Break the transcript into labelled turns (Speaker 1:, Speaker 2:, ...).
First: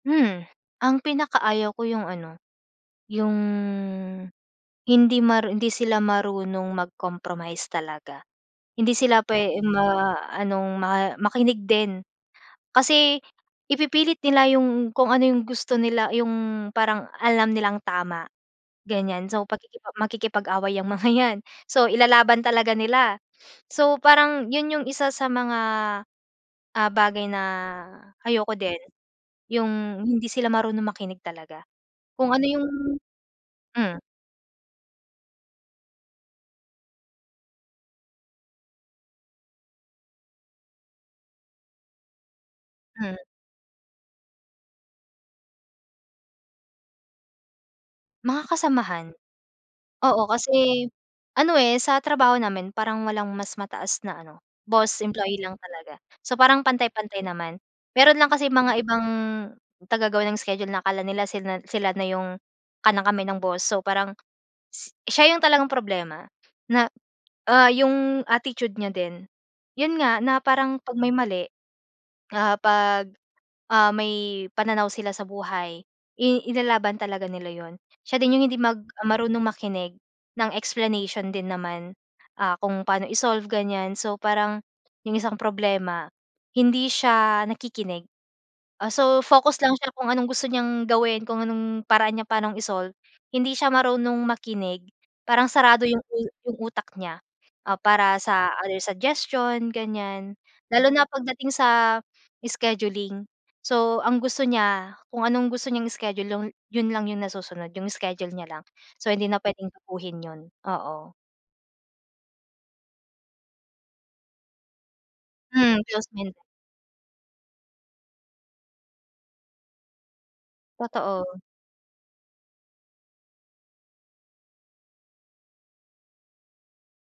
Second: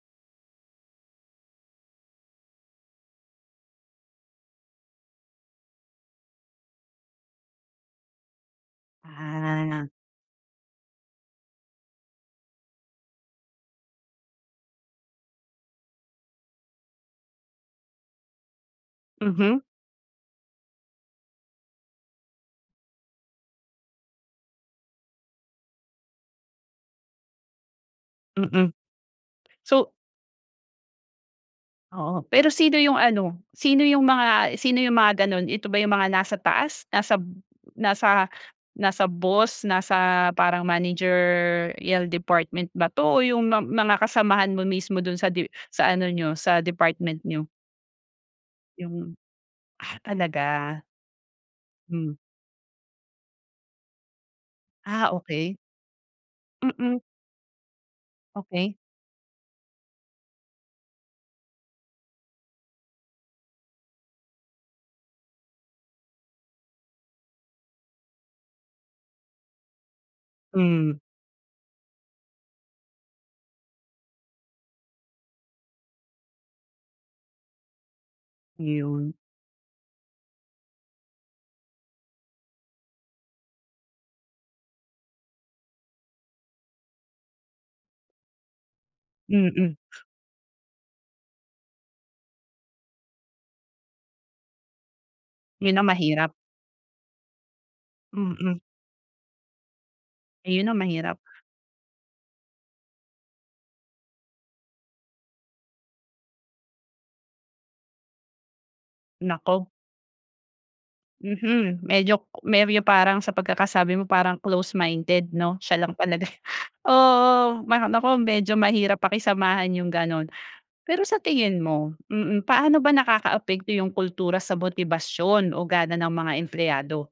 Speaker 1: Hmm. Ang pinakaayaw ko 'yong ano, 'yong hindi maru hindi sila marunong mag-compromise talaga. Hindi sila puwe
Speaker 2: Ah.
Speaker 1: ma anong ma makinig din. Kasi ipipilit nila 'yong kung ano 'yong gusto nila 'yong parang alam nilang tama, ganyan. So
Speaker 2: Mhm.
Speaker 1: pakiki makikipag-away 'yang mga 'yan. So, ilalaban talaga nila. So, parang 'yon 'yong isa sa mga, ah, bagay na ayoko
Speaker 2: Mm.
Speaker 1: din.
Speaker 2: So
Speaker 1: 'Yong hindi sila marunong makinig talaga,
Speaker 2: Oo,
Speaker 1: kung ano
Speaker 2: pero
Speaker 1: 'yong
Speaker 2: sino 'yong ano, sino 'yong
Speaker 1: hmm.
Speaker 2: mga sino 'yong mga gano'n? Ito ba 'yong mga nasa taas, nasa b nasa nasa boss, nasa parang managerial department ba 'to
Speaker 1: Hmm.
Speaker 2: o 'yong ma mga kasamahan mo mismo do'n sa de sa ano niyo, sa department niyo?
Speaker 1: Mga kasamahan.
Speaker 2: 'Yong ah
Speaker 1: Oo,
Speaker 2: talaga.
Speaker 1: kasi ano, eh, sa
Speaker 2: Hmm.
Speaker 1: trabaho namin parang walang mas mataas na ano, boss.
Speaker 2: Ah,
Speaker 1: Employee lang
Speaker 2: okey.
Speaker 1: talaga. So, parang
Speaker 2: Mm.
Speaker 1: pantay-pantay naman. Mayroon lang kasi
Speaker 2: Okey.
Speaker 1: mga ibang tagagawa ng schedule na akala nila sinan sila na 'yong kanang-kamay ng boss. So, parang s siya 'yong talagang problema, na, ah, 'yong attitude niya din. 'Yon nga, na parang
Speaker 2: Hmm.
Speaker 1: 'pag may mali, ah, 'pag, ah, may pananaw sila sa buhay, i ilalaban talaga nila 'yon. Siya din 'yong hindi mag
Speaker 2: Iyon.
Speaker 1: marunong makinig ng explanation din naman, ah, kung paano i-solve, ganyan. So, parang 'yong isang problema, hindi siya nakikinig. Ah, so, focus lang
Speaker 2: Mm.
Speaker 1: siya kung anong gusto niyang gawin, kung anong paraan niya pa'nong i-solve, hindi siya marunong makinig. Parang
Speaker 2: 'Yon
Speaker 1: sarado
Speaker 2: ang
Speaker 1: 'yong u
Speaker 2: mahirap.
Speaker 1: 'yong utak niya. Ah, para sa
Speaker 2: Mm.
Speaker 1: other suggestion ganyan.
Speaker 2: Eh, 'yon ang
Speaker 1: Lalo na
Speaker 2: mahirap.
Speaker 1: pagdating sa scheduling. So, ang gusto niya, kung anong gusto niyang schedule, lon 'yon lang 'yong nasusunod, 'yong schedule niya lang. So, hindi na
Speaker 2: Naku.
Speaker 1: puwedeng baguhin 'yon. Oo.
Speaker 2: Mhm. Medyo [unintelligible] 'yong parang sa pagkakasabi mo parang close minded, 'no? Siya
Speaker 1: Hmm,
Speaker 2: lang talaga.
Speaker 1: close-minded.
Speaker 2: Oo, ma naku medyo mahirap pakisamahan 'yong gano'n. Pero sa
Speaker 1: Totoo.
Speaker 2: tingin mo mm, paano ba nakakaapekto 'yong kultura sa motibasyon o gana ng mga empleyado?